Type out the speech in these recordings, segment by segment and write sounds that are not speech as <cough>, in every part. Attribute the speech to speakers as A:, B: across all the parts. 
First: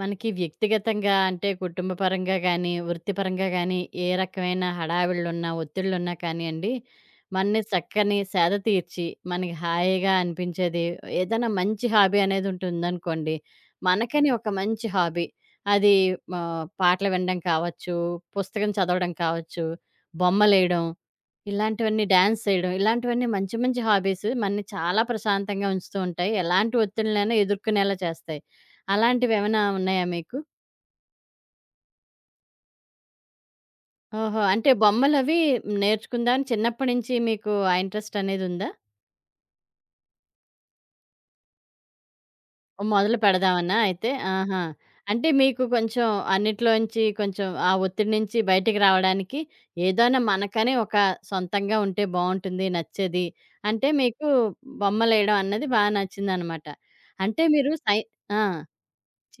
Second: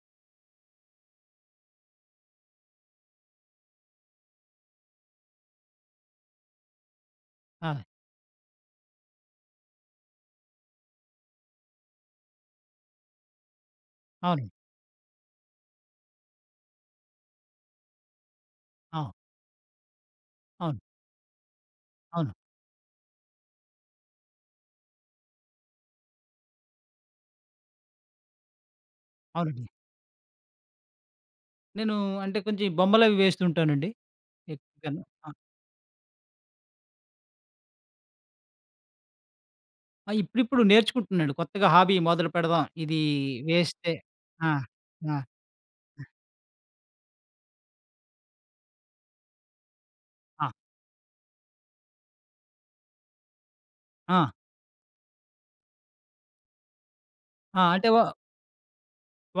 A: మనకి వ్యక్తిగతంగా అంటే కుటుంబపరంగా గానీ, వృత్తిపరంగా గానీ, ఏ రకమైన హడావిడులున్నా, ఒత్తిడులున్నా కానియండి, మనని
B: ఆ!
A: చక్కని సేద తీర్చి, మనకి హాయిగా అనిపించేది ఏదైనా మంచి హాబీ అనేది ఉంటుందనుకోండి. మనకని ఒక
B: అవును.
A: మంచి హాబీ. అది పాటలు వినడం కావచ్చు, పుస్తకం
B: ఆ!
A: చదవడం కావచ్చు,
B: అవును.
A: బొమ్మలేయడం, ఇలాంటివన్నీ
B: అవును.
A: డాన్స్ చేయడం, ఇలాంటివన్నీ మంచి మంచి హాబీస్ మనని చాలా ప్రశాంతంగా ఉంచుతూ ఉంటాయి. ఎలాంటి ఒత్తిడినైనా ఎదుర్కొనేలా చేస్తాయి. అలాంటివేమైనా
B: అవునండి.
A: ఉన్నాయా మీకు?
B: నేను అంటే కొంచెం బొమ్మలవి వేస్తుంటానండి
A: ఓహో! అంటే
B: ఎక్కువగాను. ఆ!
A: బొమ్మలవి నేర్చుకుందామని చిన్నప్పటి నుంచి మీకు ఆ ఇంట్రెస్ట్ అనేది ఉందా?
B: ఆ! ఇప్పుడిప్పుడు నేర్చుకుంటున్నాను. కొత్తగా హాబీ మొదలు పెడదాం. ఇది
A: మొదలు పెడదామనా
B: వేస్తే
A: అయితే?
B: ఆ!
A: ఆహా!
B: ఆ!
A: అంటే మీకు కొంచెం అన్నిట్లోంచి కొంచెం ఆ ఒత్తిడి నుంచి బయటికి రావడానికి ఏదైనా
B: ఆ!
A: మనకని ఒక సొంతంగా ఉంటే బావుంటుంది, నచ్చేది. అంటే
B: ఆ!
A: మీకు బొమ్మలేయడం అన్నది బా నచ్చిందనమాట. అంటే
B: ఆ!
A: మీరు
B: అంటే
A: సై ఆ!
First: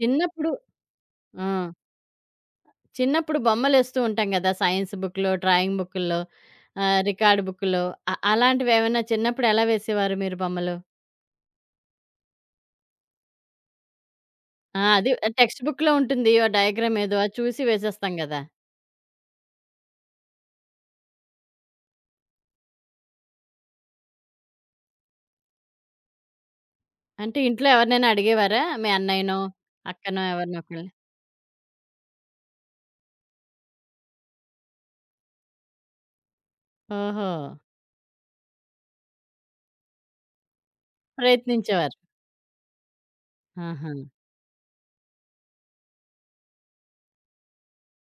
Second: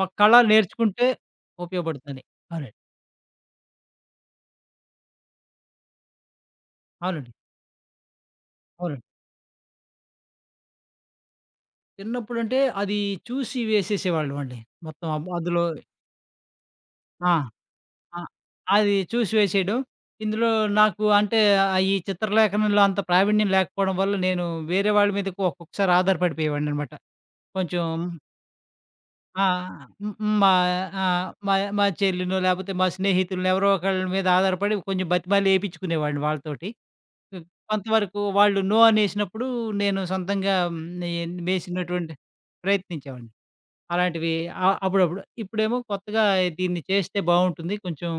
B: ఒక కళ నేర్చుకుంటే
A: ఆ!
B: ఉపయోగపడుతుందని. అవునండి.
A: చిన్నప్పుడు బొమ్మలేస్తూ ఉంటాం గదా! సైన్స్ బుక్‌లో, డ్రాయింగ్ బుక్కుల్లో,
B: అవునండి.
A: రికార్డ్ బుక్కులో అలాంటివేవన్నా
B: అవునండి.
A: చిన్నప్పుడు ఎలా వేసేవారు మీరు బొమ్మలు?
B: చిన్నప్పుడంటే అది చూసి వేసేసేవాళ్ళమండి.
A: ఆ!
B: మొత్తం
A: అది టెక్స్ట్
B: అందులో
A: బుక్‌లో ఉంటుంది. ఓ డయాగ్రామ్ ఏదో
B: ఆ!
A: అది చూసి వేసేస్తాం
B: ఆ!
A: గదా!
B: అది చూసి వేసేయడం. ఇందులో నాకు అంటే ఈ చిత్రలేఖనంలో అంత ప్రావీణ్యం లేకపోవడం వల్ల నేను వేరే వాళ్ళ మీద ఒక్కొక్కసారి ఆధారపడిపోయేవాడిననమాట.
A: అంటే ఇంట్లో
B: కొంచెం
A: ఎవరినైనా అడిగేవారా? మీ అన్నయ్యనో,
B: ఆ! హ్మ్.
A: అక్కనో
B: హ్మ్. మా
A: ఎవరినో ఒకళ్ళని?
B: మా మా చెల్లినో లేపోతే మా స్నేహితులనో ఎవరో ఒకళ్ళ మీద ఆధారపడి కొంచెం బతిమాలి ఏపిచ్చుకునేవాడిని వాళ్ళతోటి.
A: ఓహో!
B: హ్మ్. కొంతవరకు వాళ్ళు నో అనేసినప్పుడు నేను సొంతంగా హ్మ్, నే
A: ప్రయత్నించేవారు.
B: వేసినటువంటి ప్రయత్నించేవాడిని.
A: ఆహా!
B: అలాంటివి ఆ! అప్పుడప్పుడు. ఇప్పుడేమో కొత్తగా దీన్ని చేస్తే బావుంటుంది. కొంచెం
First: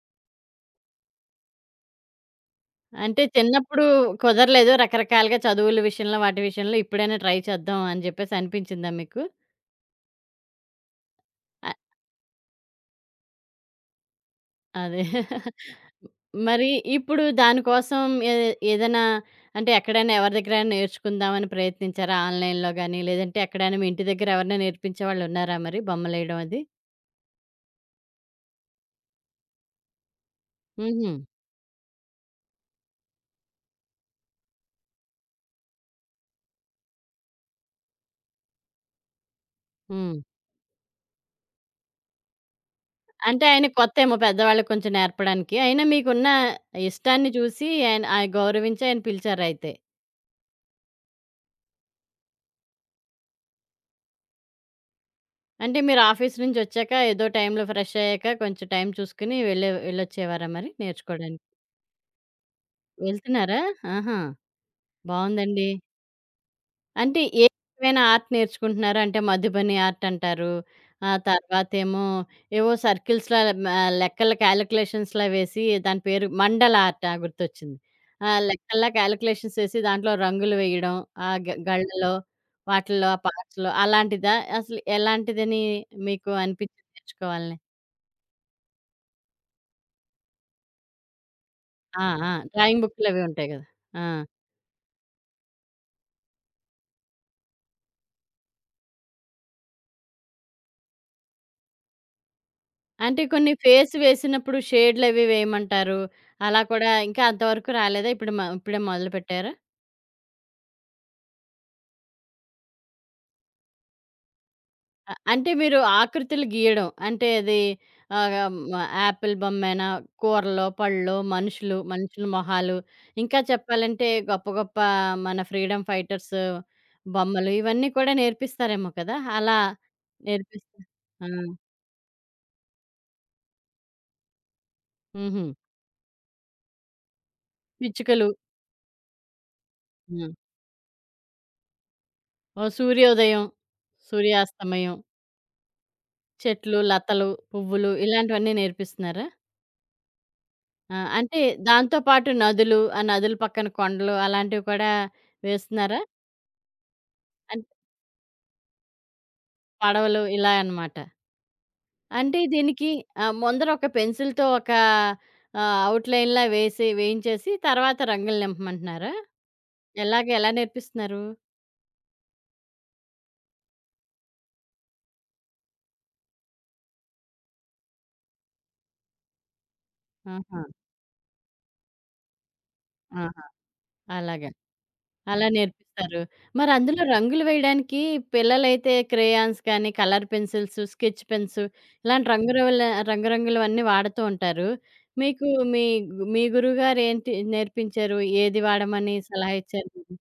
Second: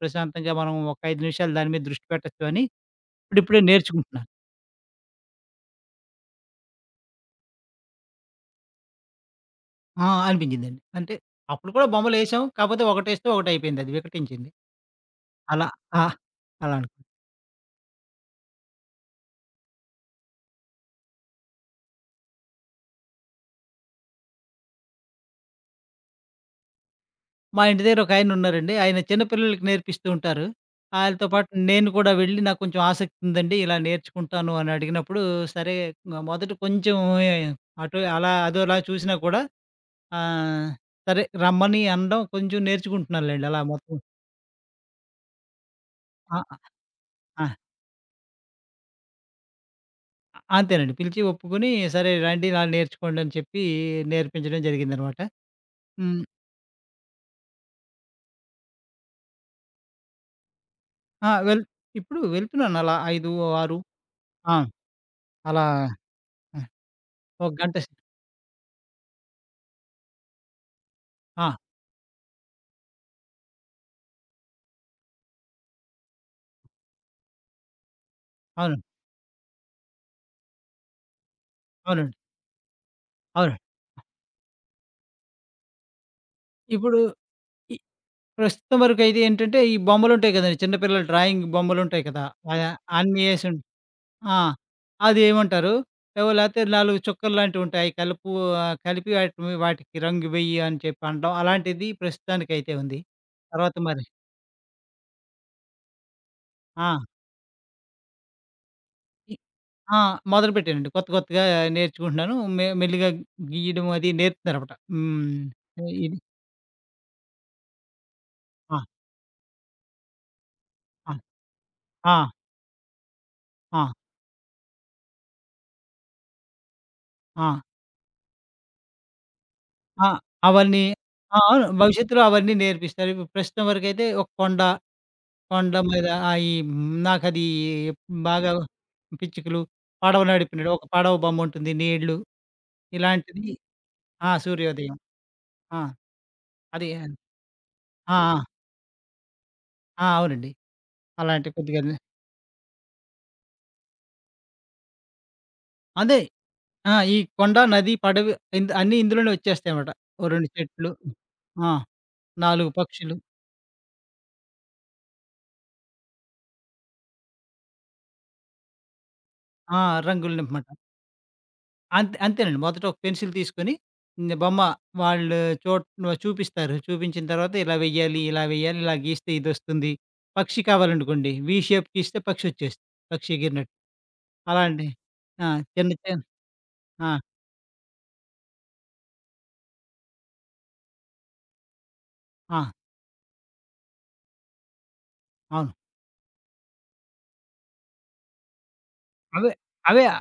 B: ప్రశాంతంగా మనం ఒక 5 నిమిషాలు దాని మీద దృష్టి పెట్టొచ్చు అని
A: అంటే
B: ఇప్పుడిప్పుడే
A: చిన్నప్పుడు
B: నేర్చుకుంటున్నాను.
A: కుదరలేదు రకరకాలుగా చదువుల విషయంలో, వాటి విషయంలో ఇప్పుడైనా ట్రై చేద్దాం అని జెప్పేసి అనిపించిందా మీకు?
B: ఆ! అనిపించిందండి. అంటే
A: అ
B: అప్పుడు కూడా బొమ్మలేసాం. కాపోతే ఒకటేస్తే ఒకటయిపోయింది. అది వికటించింది.
A: అదే. <laughs>
B: అలా ఆ!
A: మరి
B: అలా అనుకున్నా.
A: ఇప్పుడు దానికోసం ఏ ఏదైనా అంటే ఎక్కడైనా ఎవరి దగ్గరైనా నేర్చుకుందామని ప్రయత్నించారా? ఆన్‌లైన్‌లో గాని, లేదంటే ఎక్కడైనా మీ ఇంటి దగ్గర ఎవరైనా నేర్పించేవాళ్ళున్నారా మరి బొమ్మలేయడం అది?
B: మా ఇంటి దగ్గర ఒకాయనున్నారండి. ఆయన చిన్న పిల్లలకి నేర్పిస్తూ ఉంటారు.
A: హుహు.
B: ఆయనతో పాటు నేను కూడా వెళ్ళి నాకు కొంచెం ఆసక్తి ఉందండి. ఇలా నేర్చుకుంటాను అని అడిగినప్పుడు సరే, మొదట కొంచెం అటు అలా అదోలా చూసినా కూడా
A: హ్మ్.
B: ఆ! సరే రమ్మని అనడం కొంచెం
A: అంటే
B: నేర్చుకుంటున్నానులెండి. అలా
A: ఆయన
B: మొత్తం
A: కొత్తేమో పెద్దవాళ్ళకి కొంచెం నేర్పడానికి. అయినా మీకున్న
B: ఆ!
A: ఇష్టాన్ని
B: ఆ!
A: చూసి ఆయన ఆయ గౌరవించి ఆయన పిలిచారయితే.
B: అంతేనండి. పిలిచి ఒప్పుకొని సరే రండి ఇలా నేర్చుకోండి అని చెప్పి నేర్పించడం జరిగిందనమాట.
A: అంటే మీరు
B: హ్మ్.
A: ఆఫీస్ నుంచొచ్చాక ఏదో టైంలో ఫ్రెష్ అయ్యాక కొంచెం టైం చూసుకొని వెళ్ళొచ్చేవారా మరి
B: ఆ!
A: నేర్చుకోడానికి?
B: ఇప్పుడు వెళ్తున్నాను అలా 5,
A: వెళ్తున్నారా?
B: 6
A: ఆహా!
B: ఆ! అలా
A: బావుందండి.
B: ఆహ్,
A: అంటే ఏ
B: ఒక గంట
A: రకమైన ఆర్ట్ నేర్చుకుంటున్నారు? అంటే మధుబని ఆర్ట్ అంటారు. ఆ
B: ఆ!
A: తర్వాతేమో ఏవో సర్కిల్స్‌లా లెక్కల క్యాలిక్యులేషన్స్‌లా వేసి దాని పేరు మండల ఆర్ట్ ఆ! గుర్తొచ్చింది. ఆ!
B: అవును.
A: లెక్కల్లా క్యాలిక్యులేషన్స్ ఏసి దాంట్లో రంగులు వేయడం. ఆ గళ్ళలో
B: అవునండి.
A: వాటిల్లో ఆ
B: అవును.
A: పార్ట్స్‌లో అలాంటిదా? అసలు ఎలాంటిదని మీకు అనిపించింది
B: ఇప్పుడు
A: నేర్చుకోవాలని?
B: ఇ ప్రస్తుతం వరకైతే ఏంటంటే, ఈ బొమ్మలుంటాయి కదండీ. చిన్నపిల్లల డ్రాయింగ్ బొమ్మలుంటాయి
A: ఆ!
B: కదా!
A: ఆ!
B: ఆహ్,
A: డ్రాయింగ్ బుక్‌లవి
B: అన్నీ
A: ఉంటాయి గదా! ఆ!
B: ఆ! అదేమంటారు? ఏవో లేతే 4 చుక్కల్లాంటివుంటాయి. కలిపి వాటిని వాటికి రంగు వెయ్యి అని చెప్పి అనడం. అలాంటిది ప్రస్తుతానికైతే ఉంది.
A: అంటే కొన్ని
B: తర్వాత
A: ఫేస్
B: మరి
A: వేసినప్పుడు షేడ్‌లవి వేయమంటారు. అలా కూడా
B: ఆ!
A: ఇంకా అంతవరకు రాలేదా? ఇప్పుడు మ ఇప్పుడే
B: ఇ
A: మొదలుపెట్టారా?
B: ఆ! మొదలుపెట్టానండి. కొత్త కొత్తగా నేర్చుకుంటున్నాను. మెల్లిగా గీయడం అది నేర్పుతున్నారనమాట. హ్మ్.
A: అంటే మీరు
B: ఇది
A: ఆకృతులు గీయడం. అంటే అది ఆహ్, మ
B: ఆ!
A: యాపిల్ బొమ్మేనా? కూరలో, పళ్ళో,
B: ఆ!
A: మనుషులు, మనుషుల
B: ఆ!
A: మొహాలు, ఇంకా
B: ఆ!
A: చెప్పాలంటే గొప్ప గొప్ప మన ఫ్రీడమ్ ఫైటర్స్ బొమ్మలు
B: ఆ!
A: ఇవన్నీ కూడా నేర్పిస్తారేమో కదా! అలా
B: ఆ!
A: నేర్పిస్తా
B: అవన్నీ
A: ఆ!
B: ఆ! అవును. భవిష్యత్తులో అవన్నీ నేర్పిస్తారు. ఇప్పుడు ప్రస్తుతం వరకైతే ఒక కొండ
A: హుహు.
B: కొండ మీద ఆ! ఈ నాకది
A: పిచ్చుకలు.
B: బాగా పిచ్చుకలు, పడవ
A: హ్మ్.
B: నడిపినడు. ఒక పడవ బొమ్ముంటుంది. నీళ్లు
A: ఓ సూర్యోదయం,
B: ఇలాంటిది ఆ!
A: సూర్యాస్తమయం.
B: సూర్యోదయం. ఆ!
A: చెట్లు,
B: అది ఆ!
A: లతలు, పువ్వులు
B: ఆ!
A: ఇలాంటివన్నీ నేర్పిస్తున్నారా?
B: ఆ! అవునండి.
A: ఆ! అంటే
B: అలాంటి కొద్దిగానే
A: దాంతో పాటు నదులు, ఆ నదుల పక్కన కొండలు అలాంటివి కూడా వేస్తున్నారా?
B: అదే. ఆ! ఈ కొండ,
A: అంటే
B: నది, పడవ అన్నీ ఇందులోనే వచ్చేస్తాయన్నమాట.
A: పడవలు
B: ఓ 2
A: ఇలా
B: చెట్లు.
A: అనమాట.
B: ఆ!
A: అంటే
B: 4
A: దీనికి
B: పక్షులు.
A: ముందర ఒక పెన్సిల్‌తో ఒక అవుట్‌లైన్‌లా వేసి వేయించేసి తర్వాత రంగులు నింపమంటున్నారా?
B: ఆ! రంగులు
A: ఎలా
B: నింపమాట.
A: నేర్పిస్తున్నారు?
B: అంతేనండి. మొదట ఒక పెన్సిల్ తీసుకొని హ్మ్. బొమ్మ వాళ్ళు చోట్ చూపిస్తారు. చూపించిన తర్వాత ఇలా వెయ్యాలి, ఇలా వెయ్యాలి, ఇలా గీస్తే ఇదొస్తుంది.
A: ఆహా!
B: పక్షి కావాలనుకోండి వి షేప్ గీస్తే పక్షి వచ్చేస్తుంది. పక్షి
A: ఆహా!
B: ఎగిరినట్టు.
A: అలాగా.
B: అలా అండి.
A: అలా
B: ఆ! చిన్న
A: నేర్పిస్తారు.
B: చిన్న
A: మరి అందులో
B: ఆ!
A: రంగులు వేయడానికి పిల్లలైతే క్రేయాన్స్ కానీ, కలర్ పెన్సిల్స్, స్కెచ్ పెన్స్ ఇలాంటి
B: ఆ!
A: రంగురవల రంగురంగులవన్నీ వాడుతూ ఉంటారు. మీకు
B: అవును.
A: మీ మీ గురువుగారు ఏంటి నేర్పించారు? ఏది వాడమని
B: అవే
A: సలహా ఇచ్చారు
B: అవే
A: మీకు?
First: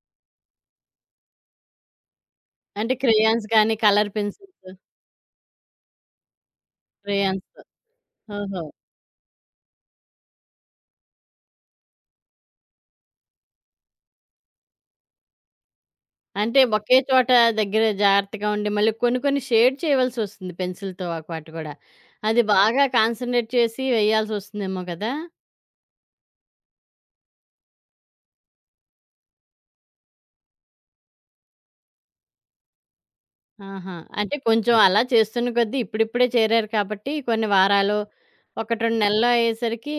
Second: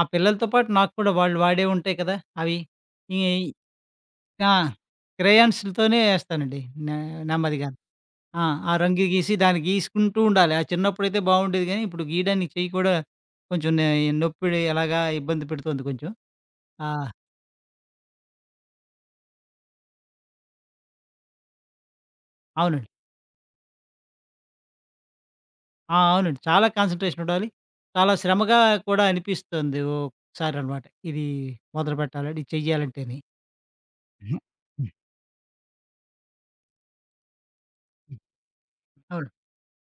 B: ఆ పిల్లలతో పాటు నాకు కూడా వాళ్ళు వాడేవి ఉంటాయి కదా! అవి.
A: అంటే
B: ఈ
A: క్రేయాన్స్ గానీ, కలర్
B: ఆ!
A: పెన్సిల్స్,
B: క్రేయాన్స్‌లతోనే ఏస్తానండి. నె
A: క్రేయాన్స్.
B: నెమ్మదిగా. ఆ!
A: ఓహో!
B: ఆ రంగు గీసి దాన్ని గీసుకుంటూ ఉండాలి. ఆ చిన్నప్పుడైతే బావుండేది గానీ, ఇప్పుడు గీయడానికి చెయ్యి కూడా కొంచెం నొప్పిడి ఎలాగా ఇబ్బంది పెడుతోంది కొంచెం.
A: అంటే
B: ఆ!
A: ఒకే చోట దగ్గర జాగ్రత్తగా ఉండి, మళ్ళీ కొన్ని కొన్ని షేడ్ చేయవలసొస్తుంది పెన్సిల్‌తో ఒక పాటు గూడా. అది బాగా
B: అవునండి.
A: కాన్సంట్రేట్ చేసి వేయాల్సొస్తుందేమో కదా!
B: ఆ! అవునండి. చాలా కాన్సంట్రేషన్ ఉండాలి. చాలా శ్రమగా కూడా అనిపిస్తుంది ఒక్కొక్కసారనమాట. ఇది మొదలుపెట్టాలని, ఇది చెయ్యాలంటేని.
A: ఆహా! అంటే
B: హ్మ్.
A: కొంచెం
B: హ్మ్.
A: అలా చేస్తున్న కొద్దీ ఇప్పుడిప్పుడే చేరారు కాబట్టి కొన్ని వారాలు,
B: హ్మ్.
A: 1, 2 నెలలు
B: అవును.
A: అయ్యేసరికి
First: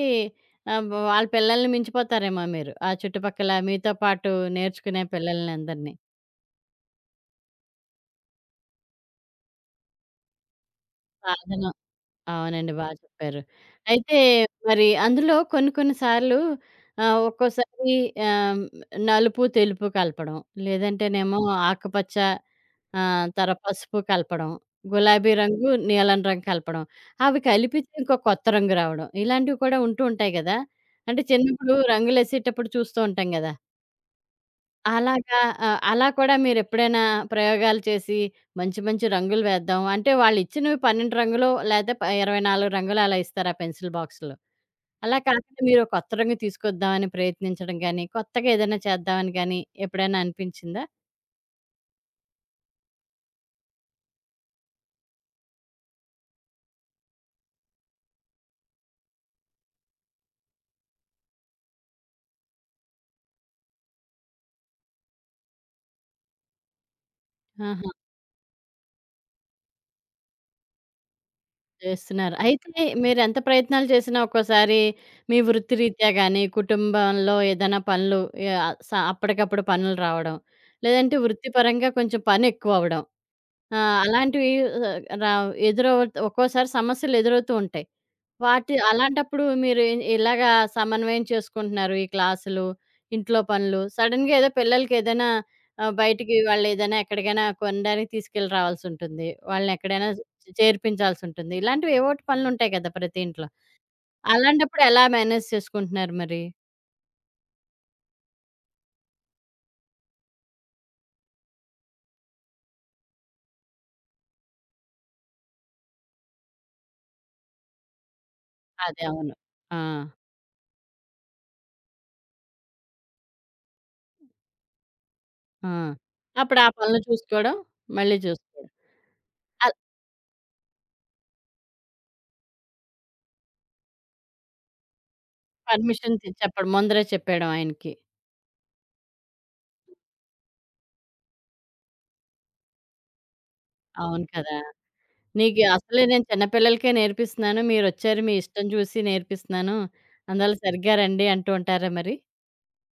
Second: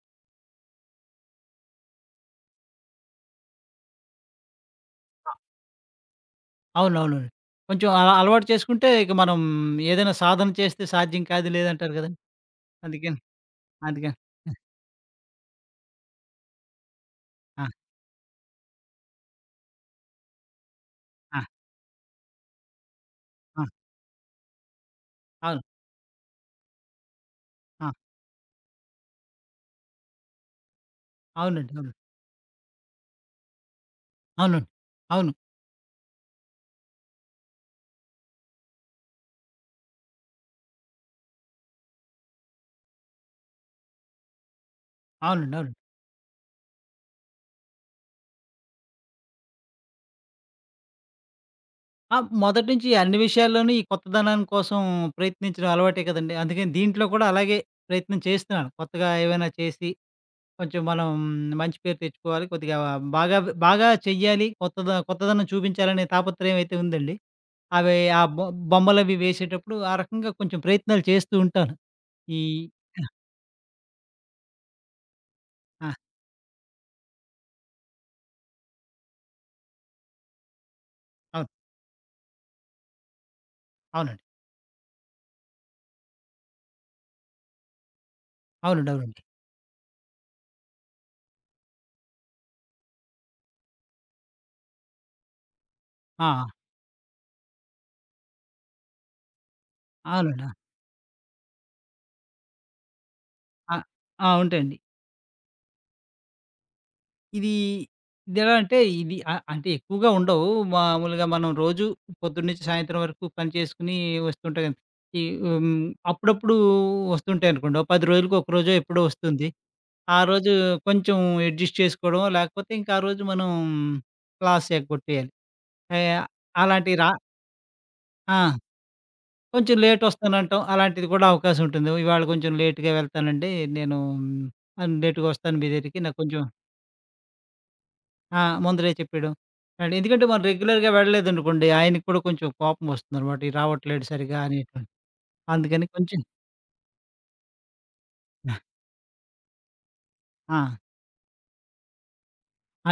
A: ఆహ్, వ వాళ్ళ పిల్లల్ని మించిపోతారేమో మీరు. ఆ చుట్టుపక్కల మీతో పాటు నేర్చుకునే
B: అ
A: పిల్లల్నందరిని.
B: అవునవునండి. కొంచెం అలా అలవాటు చేసుకుంటే ఇక మనం ఏదైనా సాధన చేస్తే సాధ్యం కాదు
A: సాధన
B: లేదంటారు గదండీ.
A: అవునండి. బా
B: అందుకని
A: చెప్పారు.
B: అందుకని.
A: అయితే మరి అందులో కొన్ని కొన్ని సార్లు
B: ఆ!
A: ఒక్కోసారి ఆహ్, నలుపు, తెలుపు కలపడం. లేదంటేనేమో
B: ఆ!
A: ఆకుపచ్చ ఆహ్, తర
B: ఆ!
A: పసుపు కలపడం. గులాబీ
B: అవును.
A: రంగు, నీలం రంగు కలపడం. అవి
B: ఆ!
A: కలిపితే ఇంకో కొత్త రంగు రావడం. ఇలాంటివి కూడా ఉంటూ ఉంటాయి గదా! అంటే చిన్నప్పుడు
B: అవునండి. అవును.
A: రంగులేసేటప్పుడు చూస్తూ ఉంటాం గదా!
B: అవునండి. అవును.
A: అలాగా. అలా కూడా మీరెప్పుడైనా ప్రయోగాలు చేసి, మంచి మంచి రంగులు వేద్దాం అంటే, వాళ్ళిచ్చినవి 12 రంగులు లేతే ప 24 రంగులు అలా ఇస్తారు ఆ పెన్సిల్ బాక్స్‌లో. అలా
B: అవునండి.
A: కాకుండా
B: అవును.
A: మీరో కొత్త రంగు తీసుకొద్దామని ప్రయత్నించడం గానీ, కొత్తగా ఏదైనా చేద్దామని గానీ ఎప్పుడైనా అనిపించిందా?
B: ఆ! మొదటి నుంచి అన్ని విషయాల్లోనూ ఈ కొత్తదనం కోసం ప్రయత్నించడం అలవాటే కదండీ. అందుకని దీంట్లో కూడా అలాగే ప్రయత్నం చేస్తున్నాను. కొత్తగా ఏవైనా చేసి కొంచెం మనం మంచి పేరు తెచ్చుకోవాలి. కొద్దిగా బాగా బాగా చెయ్యాలి. కొత్తదనం చూపించాలనే తాపత్రయం అయితే ఉందండి.
A: ఆహా!
B: అవి ఆ బొ బొమ్మలవి వేసేటప్పుడు ఆ రకంగా కొంచెం ప్రయత్నాలు చేస్తూ ఉంటాను.
A: చేస్తున్నారు.
B: ఈ
A: అయితే మీరెంత ప్రయత్నాలు చేసినా ఒక్కోసారి మీ
B: ఆ!
A: వృత్తిరీత్యా గానీ, కుటుంబంలో ఏదైనా పనులు యాహ్, స అప్పటికప్పుడు పనులు రావడం, లేదంటే
B: అవును.
A: వృత్తిపరంగా కొంచెం పనెక్కువవ్వడం ఆ!
B: అవునండి.
A: అలాంటివి ఆ, రా ఎదురవు ఒక్కోసారి సమస్యలు ఎదురవుతూ ఉంటాయి.
B: అవునండి. అవునండి.
A: అలాంటప్పుడు మీరు ఇలాగా సమన్వయం చేసుకుంటున్నారు. ఈ క్లాసులు, ఇంట్లో పనులు సడెన్‌గా ఏదో పిల్లలకి ఏదైనా
B: ఆ!
A: బయటికి వాళ్ళు ఏదైనా ఎక్కడికైనా కొనడానికి తీసుకెళ్ళి రావాల్సుంటుంది. వాళ్ళని ఎక్కడైనా
B: ఆ! అవునండి.
A: చేర్పించాల్సుంటుంది. ఇలాంటివి ఏవోటి పనులుంటాయి కదా! ప్రతి ఇంట్లో.
B: ఆ! ఆ! ఉంటాయండి.
A: అలాంటప్పుడు ఎలా మేనేజ్ చేసుకుంటున్నారు మరి?
B: ఇది ఇదెలా అంటే ఇది అ అంటే ఎక్కువగా ఉండవు. మామూలుగా మనం రోజు పొద్దున్నుంచి సాయంత్రం వరకు పని చేసుకొని వస్తుంటాం కదా! ఈ హ్మ్. అప్పుడప్పుడు వస్తుంటాయనుకోండి. ఓ 10 రోజులకి ఒక రోజో ఎప్పుడో
A: అదే. అవును.
B: వస్తుంది.
A: ఆ!
B: ఆ రోజు కొంచెం అడ్జస్ట్ చేసుకోవడమో, లేకపోతే ఇంకా ఆ రోజు మనం క్లాస్ ఎగ్గొట్టేయాలి.
A: ఆ!
B: ఆహ్,
A: అప్పుడు ఆ
B: అలాంటివి
A: పనులు
B: రా
A: చూసుకోవడం, మళ్ళీ
B: ఆ!
A: చూసుకోవడం.
B: కొంచెం లేటొస్తానంటాం. అలాంటిది కూడా అవకాశం ఉంటుంది. ఇవాళ కొంచెం లేట్‌గా వెళ్తానండి. నేను లేట్‌గా వస్తాను మీ దగ్గరికి
A: పర్మిషన్
B: నాకు
A: తె
B: కొంచెం
A: చెప్పడం. ముందరే చెప్పేయడం ఆయనకి.
B: ఆ! ముందలే చెప్పేయడం. అండ్ ఎందుకంటే మనం రెగ్యులర్‌గా వెళ్ళలేదనుకోండి, ఆయనకి కూడా కొంచెం కోపం వస్తుందనమాట. "ఈడు రావట్లేడు
A: అవును
B: సరిగ్గా"
A: కదా!
B: అనేటువంటి.
A: నీకు
B: అందుకని
A: అసలే
B: కొంచెం
A: నేను చిన్న పిల్లలకే నేర్పిస్తున్నాను. మీరొచ్చారు మీ ఇష్టం చూసి నేర్పిస్తున్నాను. అందువల్ల
B: ఆ!
A: సరిగ్గా రండి అంటూ ఉంటారా మరి?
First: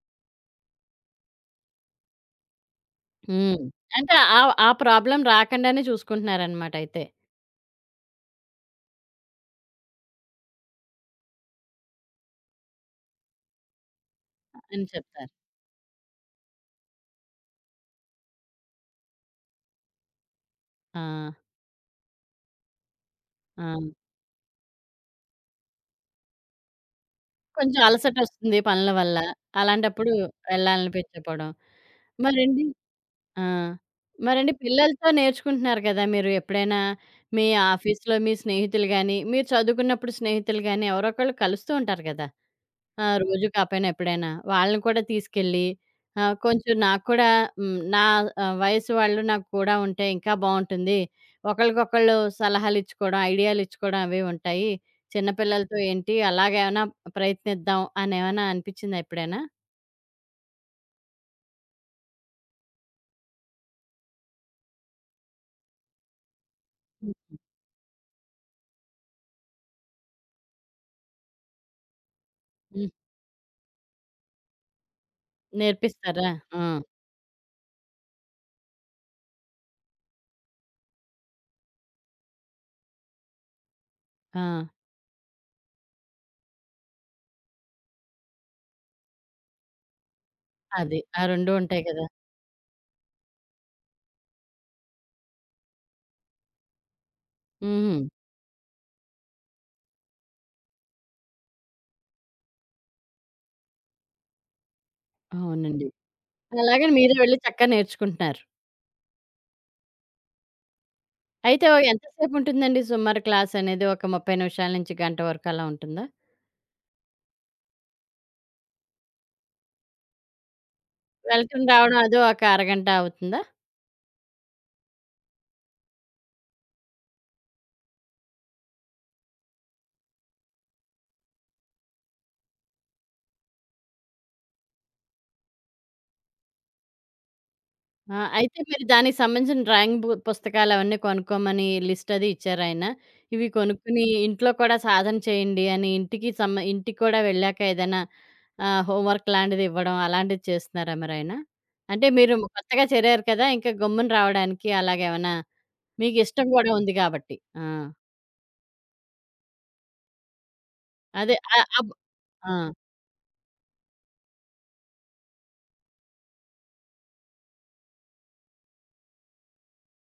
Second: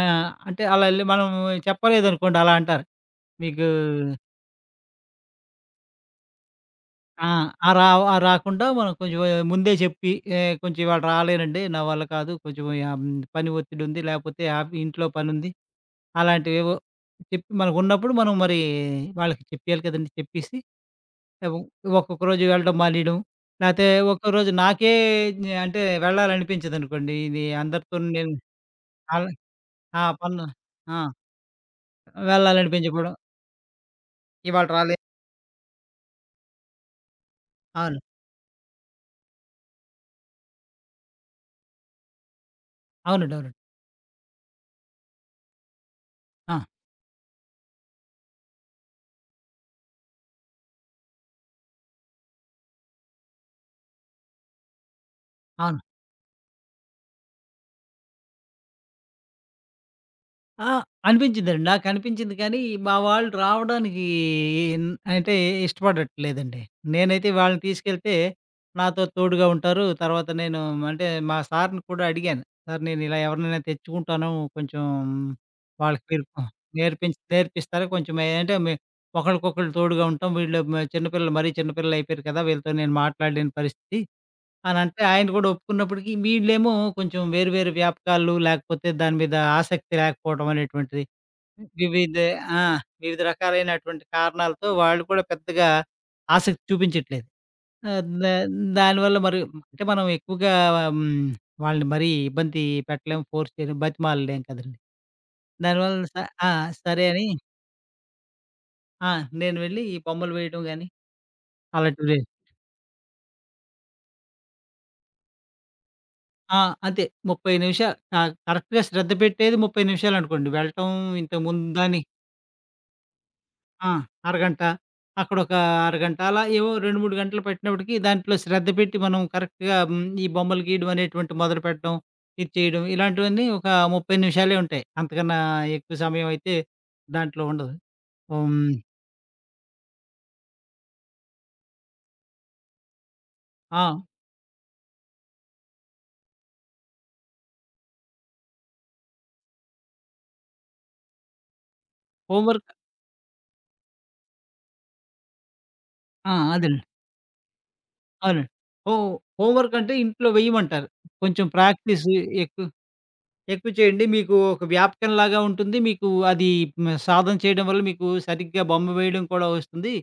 B: ఆ! అంటే అలా ఎళ్లి మనం చెప్పలేదనుకోండి అలా అంటారు.
A: హ్మ్.
B: "మీకు
A: అంటే ఆ ఆ ప్రాబ్లమ్ రాకుండానే చూసుకుంటున్నారనమాట అయితే.
B: ఆ! ఆ! ఆ! రాకుండా మనం కొంచెం ముందే చెప్పి, ఏ కొంచెం ఇవాళ రాలేనండి, నా వల్ల కాదు. కొంచెం ఆహ్, పని ఒత్తిడి ఉంది. లేకపోతే ఆఫ్
A: అని
B: ఇంట్లో
A: చెప్తారు.
B: పనుంది." అలాంటివేవో చెప్పి మనకున్నప్పుడు మనం మరి వాళ్ళకి చెప్పేయాలి కదండీ! చెప్పేసి
A: ఆ!
B: ఏవం ఒక్కొక్క రోజు వెళ్ళడం మానేయడం.
A: ఆ!
B: లేతే ఒక్కో రోజు నాకే అంటే వెళ్ళాలనిపించదనుకోండి. ఇది
A: కొంచెం
B: అందరితోను నేను
A: అలసటొస్తుంది పనుల వల్ల.
B: ఆళ్ళ ఆ!
A: అలాంటప్పుడు
B: పనులు ఆ!
A: వెళ్ళాలనిపించకపోవడం. మరండి
B: వెళ్ళాలనిపించకపోవడం.
A: ఆ! మరండి
B: ఇవాళ రాలే
A: పిల్లలతో నేర్చుకుంటున్నారు కదా! మీరు ఎప్పుడైనా మీ
B: అవును.
A: ఆఫీస్‌లో మీ స్నేహితులు గాని, మీరు చదువుకున్నప్పుడు స్నేహితులు గాని ఎవరో ఒకళ్ళు కలుస్తూ ఉంటారు కదా!
B: అవునండి.
A: రోజు
B: అవునండి.
A: కాపోయినా ఎప్పుడైనా. వాళ్ళని కూడా తీసుకెళ్ళి
B: ఆ!
A: కొంచెం నాకు కూడా హ్మ్, నా వయసు వాళ్ళు నాకు కూడా ఉంటే ఇంకా బావుంటుంది. ఒకళ్ళకొకళ్ళు సలహాలు ఇచ్చుకోవడం, ఐడియాలు ఇచ్చుకోవడం అవి ఉంటాయి. చిన్న పిల్లలతో
B: అవును.
A: ఏంటి అలాగేమైనా ప్రయత్నిద్దాం అనేమైనా అనిపించిందా ఎప్పుడైనా?
B: ఆ! అనిపించిందండి. నాకనిపించింది కానీ, మా వాళ్ళు రావడానికి ఇన్ అంటే ఇష్టపడట్లేదండి. నేనైతే
A: హ్మ్.
B: వాళ్ళని తీసుకెళ్తే నాతో తోడుగా ఉంటారు. తర్వాత నేను అంటే మా సార్‌ని కూడా అడిగాను. సార్
A: హ్మ్.
B: నేను ఇలా ఎవరినైనా తెచ్చుకుంటాను. కొంచెం వాళ్ళకి మీరు
A: నేర్పిస్తారా? ఆ!
B: నేర్పిస్తారా? కొంచెం ఏంటే మే ఒకళ్ళకొకళ్ళు తోడుగా ఉంటాం. వీళ్ళు చిన్నపిల్లలు మరీ చిన్నపిల్లలు అయిపోయారు కదా! వీళ్ళతో నేను మాట్లాడలేని పరిస్థితి.
A: ఆ!
B: అనంటే ఆయన గూడా ఒప్పుకున్నప్పటికి వీళ్ళేమో కొంచెం వేరు వేరు వ్యాపకాలు, లేకపోతే దాని మీద ఆసక్తి లేకపోవడం
A: అది.
B: అనేటువంటిది.
A: ఆ 2
B: హ్మ్.
A: ఉంటాయి కదా!
B: ఆ! వివిధ రకాలైనటువంటి కారణాలతో వాళ్ళు కూడా పెద్దగా ఆసక్తి చూపించట్లేదు.
A: హుహు.
B: ఆహ్, దా దానివల్ల మరి అంటే మనం ఎక్కువగా హ్మ్, వాళ్ళని మరీ ఇబ్బంది పెట్టలేం, ఫోర్స్ చేయలేం, బతిమాలలేం కదండీ.
A: అవునండి.
B: దానివల్ల ఆ!
A: అలాగని
B: సరే
A: మీరే
B: అని
A: వెళ్లి చక్కగా నేర్చుకుంటున్నారు.
B: ఆ! నేను వెళ్ళి ఈ బొమ్మలు వేయడం గాని
A: అయితే ఓ
B: అలాంటివి జే
A: ఎంతసేపు ఉంటుందండి సుమారు క్లాస్ అనేది? ఒక 30 నిమిషాల నుంచి గంట వరకు అలా ఉంటుందా?
B: ఆ! అంతే. 30 నిమిషాలు కరెక్ట్‌గా శ్రద్ధ పెట్టేది 30 నిమిషాలనుకోండి. వెళ్ళటం
A: వెళ్ళటం,
B: ఇంతకుముందు
A: రావడం
B: దాని
A: అదో ఒక అరగంట అవుతుందా?
B: ఆ! అరగంట. అక్కడొక అరగంట. అలా ఏవో 2, 3 గంటలు పట్టినప్పటికి దాంట్లో శ్రద్ధ పెట్టి మనం కరెక్ట్‌గా హ్మ్, ఈ బొమ్మలు గీయడం అనేటువంటి మొదలుపెట్టడం, ఇది చేయడం ఇలాంటివన్నీ ఒక 30 నిమిషాలే ఉంటాయి. అంతకన్నా ఎక్కువ సమయం అయితే దాంట్లో ఉండదు.
A: ఆ! అయితే
B: హ్మ్.
A: మీరు దానికి సంబంధించిన డ్రాయింగ్ బు పుస్తకాలు అవన్నీ కొనుక్కోమని లిస్ట్ అది ఇచ్చారా ఆయన? ఇవి
B: ఆ!
A: కొనుక్కొని ఇంట్లో కూడా సాధన చేయండి అని ఇంటికి కూడా వెళ్ళాక ఏదైనా హోంవర్క్ లాంటిది ఇవ్వడం అలాంటిది చేస్తున్నారా మరాయన? అంటే మీరు
B: హోంవర్క్
A: కొత్తగా చేరారు కదా! ఇంకా గమ్మున రావడానికి అలాగేమన్నా
B: ఆ!
A: మీకిష్టం గూడా
B: అదేనండి.
A: ఉంది గాబట్టి. ఆ!
B: అవునండి. హో హోంవర్క్ అంటే ఇంట్లో వేయమంటారు.
A: అదే
B: కొంచెం
A: ఆహ్, అబ్
B: ప్రాక్టీస్
A: ఆ!
B: ఎక్కువ ఎక్కువ చేయండి. మీకు ఒక వ్యాపకంలాగా ఉంటుంది. మీకు అది సాధన చేయడం వల్ల మీకు సరిగ్గా బొమ్మ వేయడం కూడా వస్తుంది.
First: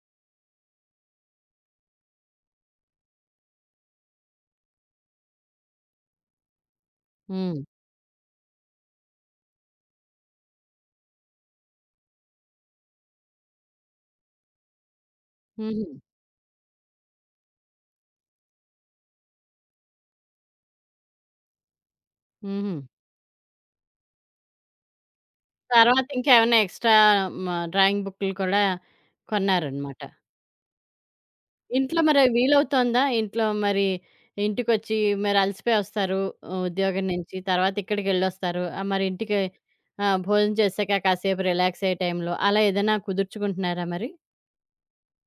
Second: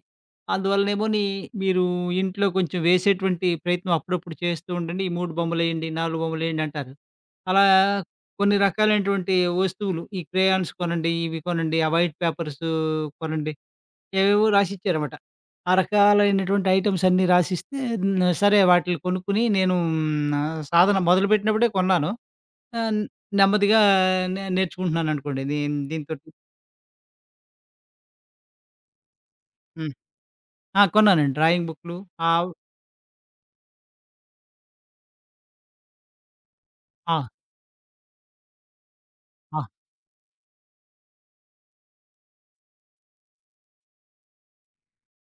B: అందువల్లనేమోని మీరు ఇంట్లో కొంచెం వేసేటువంటి ప్రయత్నం అప్పుడప్పుడు చేస్తూ ఉండండి. ఈ 3 బొమ్మలేయండి, 4 బొమ్మలేయండి అంటారు.
A: హ్మ్.
B: అలా కొన్ని రకాలైనటువంటి వస్తువులు ఈ క్రేయాన్స్ కొనండి, ఇవి కొనండి, ఆ వైట్ పేపర్సు కొనండి ఏవేవో రాసిచ్చారన్నమాట. ఆ
A: హుహు.
B: రకాలైనటువంటి ఐటెమ్స్ అన్నీ రాసిస్తే హ్మ్. సరే వాటిలిని కొనుక్కొని నేను హ్మ్. నా సాధన మొదలుపెట్టినప్పుడే కొన్నాను.
A: హుహు.
B: ఆ! నెమ్మదిగా నేర్చుకుంటున్నాననుకోండి.
A: తర్వాత
B: దీనితోటి
A: ఇంకేమన్నా ఎక్స్‌ట్రా డ్రాయింగ్ బుక్‌లు కూడా
B: హ్మ్.
A: కొన్నారనమాట.
B: ఆ! కొన్నానండి. డ్రాయింగ్ బుక్‌లు
A: ఇంట్లో మరి
B: ఆవ్
A: వీలవుతోందా? ఇంట్లో మరి ఇంటికొచ్చి మరి అలసిపోయొస్తారు ఉద్యోగం
B: ఆ!
A: నుంచి. తర్వాత ఇక్కడికెళ్ళొస్తారు. ఆహ్, మరి ఇంటికి
B: ఆ!
A: భోజనం చేశాక కాసేపు రిలాక్స్ అయ్యే టైంలో అలా ఏదైనా కుదుర్చుకుంటున్నారా మరి?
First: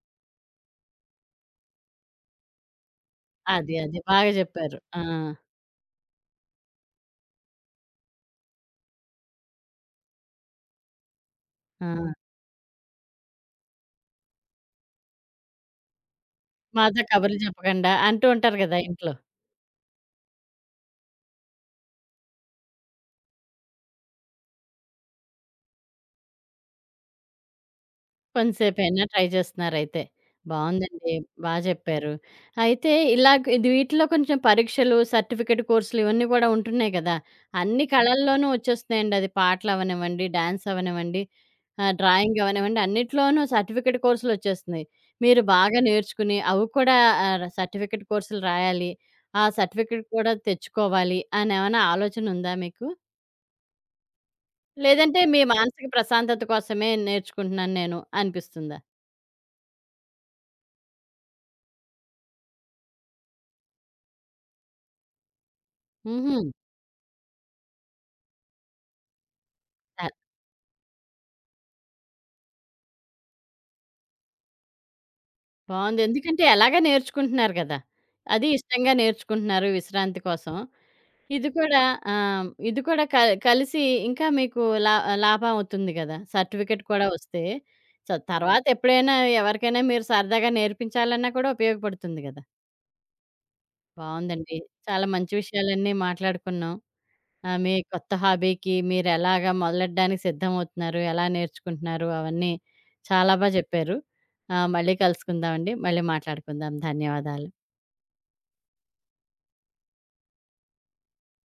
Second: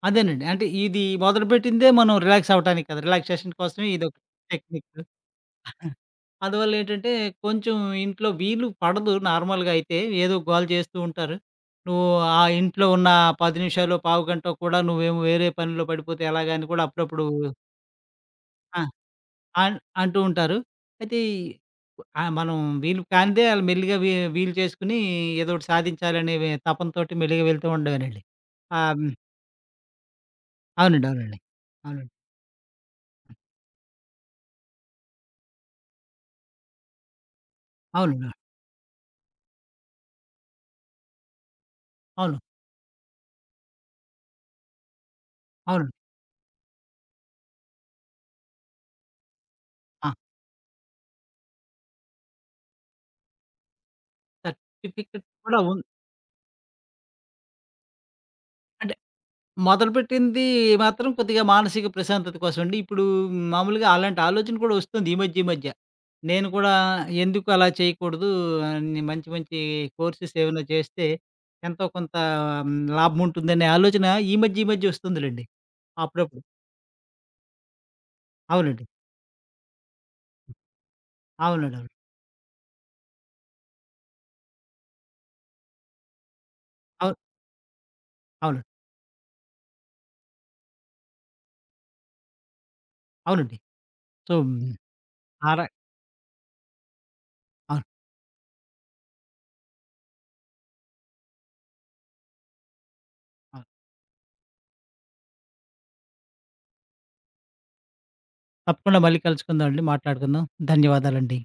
B: అదేనండి. అంటే ఇది మొదలుపెట్టిందే మనం రిలాక్స్ అవ్వటానికి కదా! రిలాక్సేషన్
A: అది.
B: కోసమే
A: అది.
B: ఇదొక
A: బాగా జెప్పారు.
B: టెక్నిక్.
A: ఆ!
B: అందువల్లేంటంటే, కొంచెం ఇంట్లో వీలు పడదు నార్మల్‌గా అయితే. ఏదో గోల చేస్తూ ఉంటారు.
A: ఆ!
B: నువ్వు ఆ ఇంట్లో ఉన్న 10 నిమిషాలో, పావుగంటో కూడా నువ్వేమో వేరే పనిలో పడిపోతే ఎలాగా అని కూడా
A: మాతో
B: అప్పుడప్పుడు
A: కబుర్లు చెప్పకుండా అంటూ ఉంటారు గదా
B: ఆ!
A: ఇంట్లో.
B: అన్ అంటూ ఉంటారు. అయితే మనం వీలు కానిదే ఆళ్ళు మెల్లిగా వీలు చేసుకొని ఏదోకటి సాధించాలనే తపనతోటి మెల్లిగా వెళ్తూ ఉండడమేనండి.
A: కొంతసేపైనా
B: హ్మ్.
A: ట్రై చేస్తున్నారయితే.
B: అవునండి.
A: బావుందండి.
B: అవునండి.
A: బా
B: అవునండి.
A: చెప్పారు. అయితే ఇలాగ ఇది వీటిలో కొంచెం పరీక్షలు, సర్టిఫికేట్ కోర్సులు ఇవన్నీ కూడా ఉంటున్నాయి కదా! అన్ని
B: అవునండి. అవును.
A: కళల్లోనూ వచ్చేస్తున్నాయండి. అది పాటలవ్వనివ్వండి, డాన్స్ అవ్వనివ్వండి,
B: అవును.
A: డ్రాయింగ్ అవ్వనివ్వండి అన్నిట్లోనూ సర్టిఫికేట్ కోర్సులొచ్చేస్తున్నాయి. మీరు బాగా
B: అవును.
A: నేర్చుకుని అవి కూడా సర్టిఫికేట్ కోర్సులు రాయాలి. ఆ సర్టిఫికేట్
B: ఆ!
A: కూడా తెచ్చుకోవాలి అనేమన్నా ఆలోచనుందా మీకు? లేదంటే
B: సర్టిఫికేట్
A: మీ
B: కూడా ఉంది.
A: మానసిక ప్రశాంతత కోసమే నేర్చుకుంటున్నాను నేను అనిపిస్తుందా?
B: అంటే మొదలుపెట్టింది మాత్రం కొద్దిగా మానసిక ప్రశాంతత కోసం అండి. ఇప్పుడు మామూలుగా అలాంటి ఆలోచన కూడా వస్తుంది ఈ మధ్య, ఈ మధ్య.
A: హుహు.
B: నేను కూడా ఎందుకు అలా చేయకూడదు అన్ని మంచి, మంచి
A: ఆ!
B: కోర్సెస్ ఏమైనా చేస్తే ఎంతో కొంత హ్మ్, లాభం ఉంటుందనే ఆలోచన ఈ మధ్య, ఈ మధ్య వస్తుందిలెండి.
A: బావుంది. ఎందుకంటే
B: అప్పుడప్పుడు.
A: ఎలాగా నేర్చుకుంటున్నారు గదా! అది
B: అవునండి.
A: ఇష్టంగా నేర్చుకుంటున్నారు విశ్రాంతి కోసం. ఇది
B: అవునండి.
A: కూడా
B: అవును.
A: ఇది కూడా కలిసి ఇంకా మీకు లా లాభం అవుతుంది గదా! సర్టిఫికేట్ కూడా
B: అవును.
A: వస్తే. సో,
B: అవును.
A: తర్వాత ఎప్పుడైనా ఎవరికైనా మీరు సరదాగా నేర్పించాలన్నా కూడా ఉపయోగపడుతుంది గదా!
B: అవునండి. సో,
A: బావుందండి.
B: మ్,
A: చాలా మంచి
B: ఆ ర
A: విషయాలన్నీ మాట్లాడుకున్నాం. ఆ! మీ
B: అవును.
A: కొత్త హాబీకి మీరెలాగా మొదలెట్టడానికి సిద్ధమవుతున్నారు? ఎలా నేర్చుకుంటున్నారు? అవన్నీ చాలా బా
B: అవును.
A: చెప్పారు. మళ్ళీ కలుసుకుందామండి. మళ్ళీ మాట్లాడుకుందాం. ధన్యవాదాలు.
B: తప్పకుండా మళ్ళీ కలుసుకుందాం అండి. మాట్లాడుకుందాం. ధన్యవాదాలండి.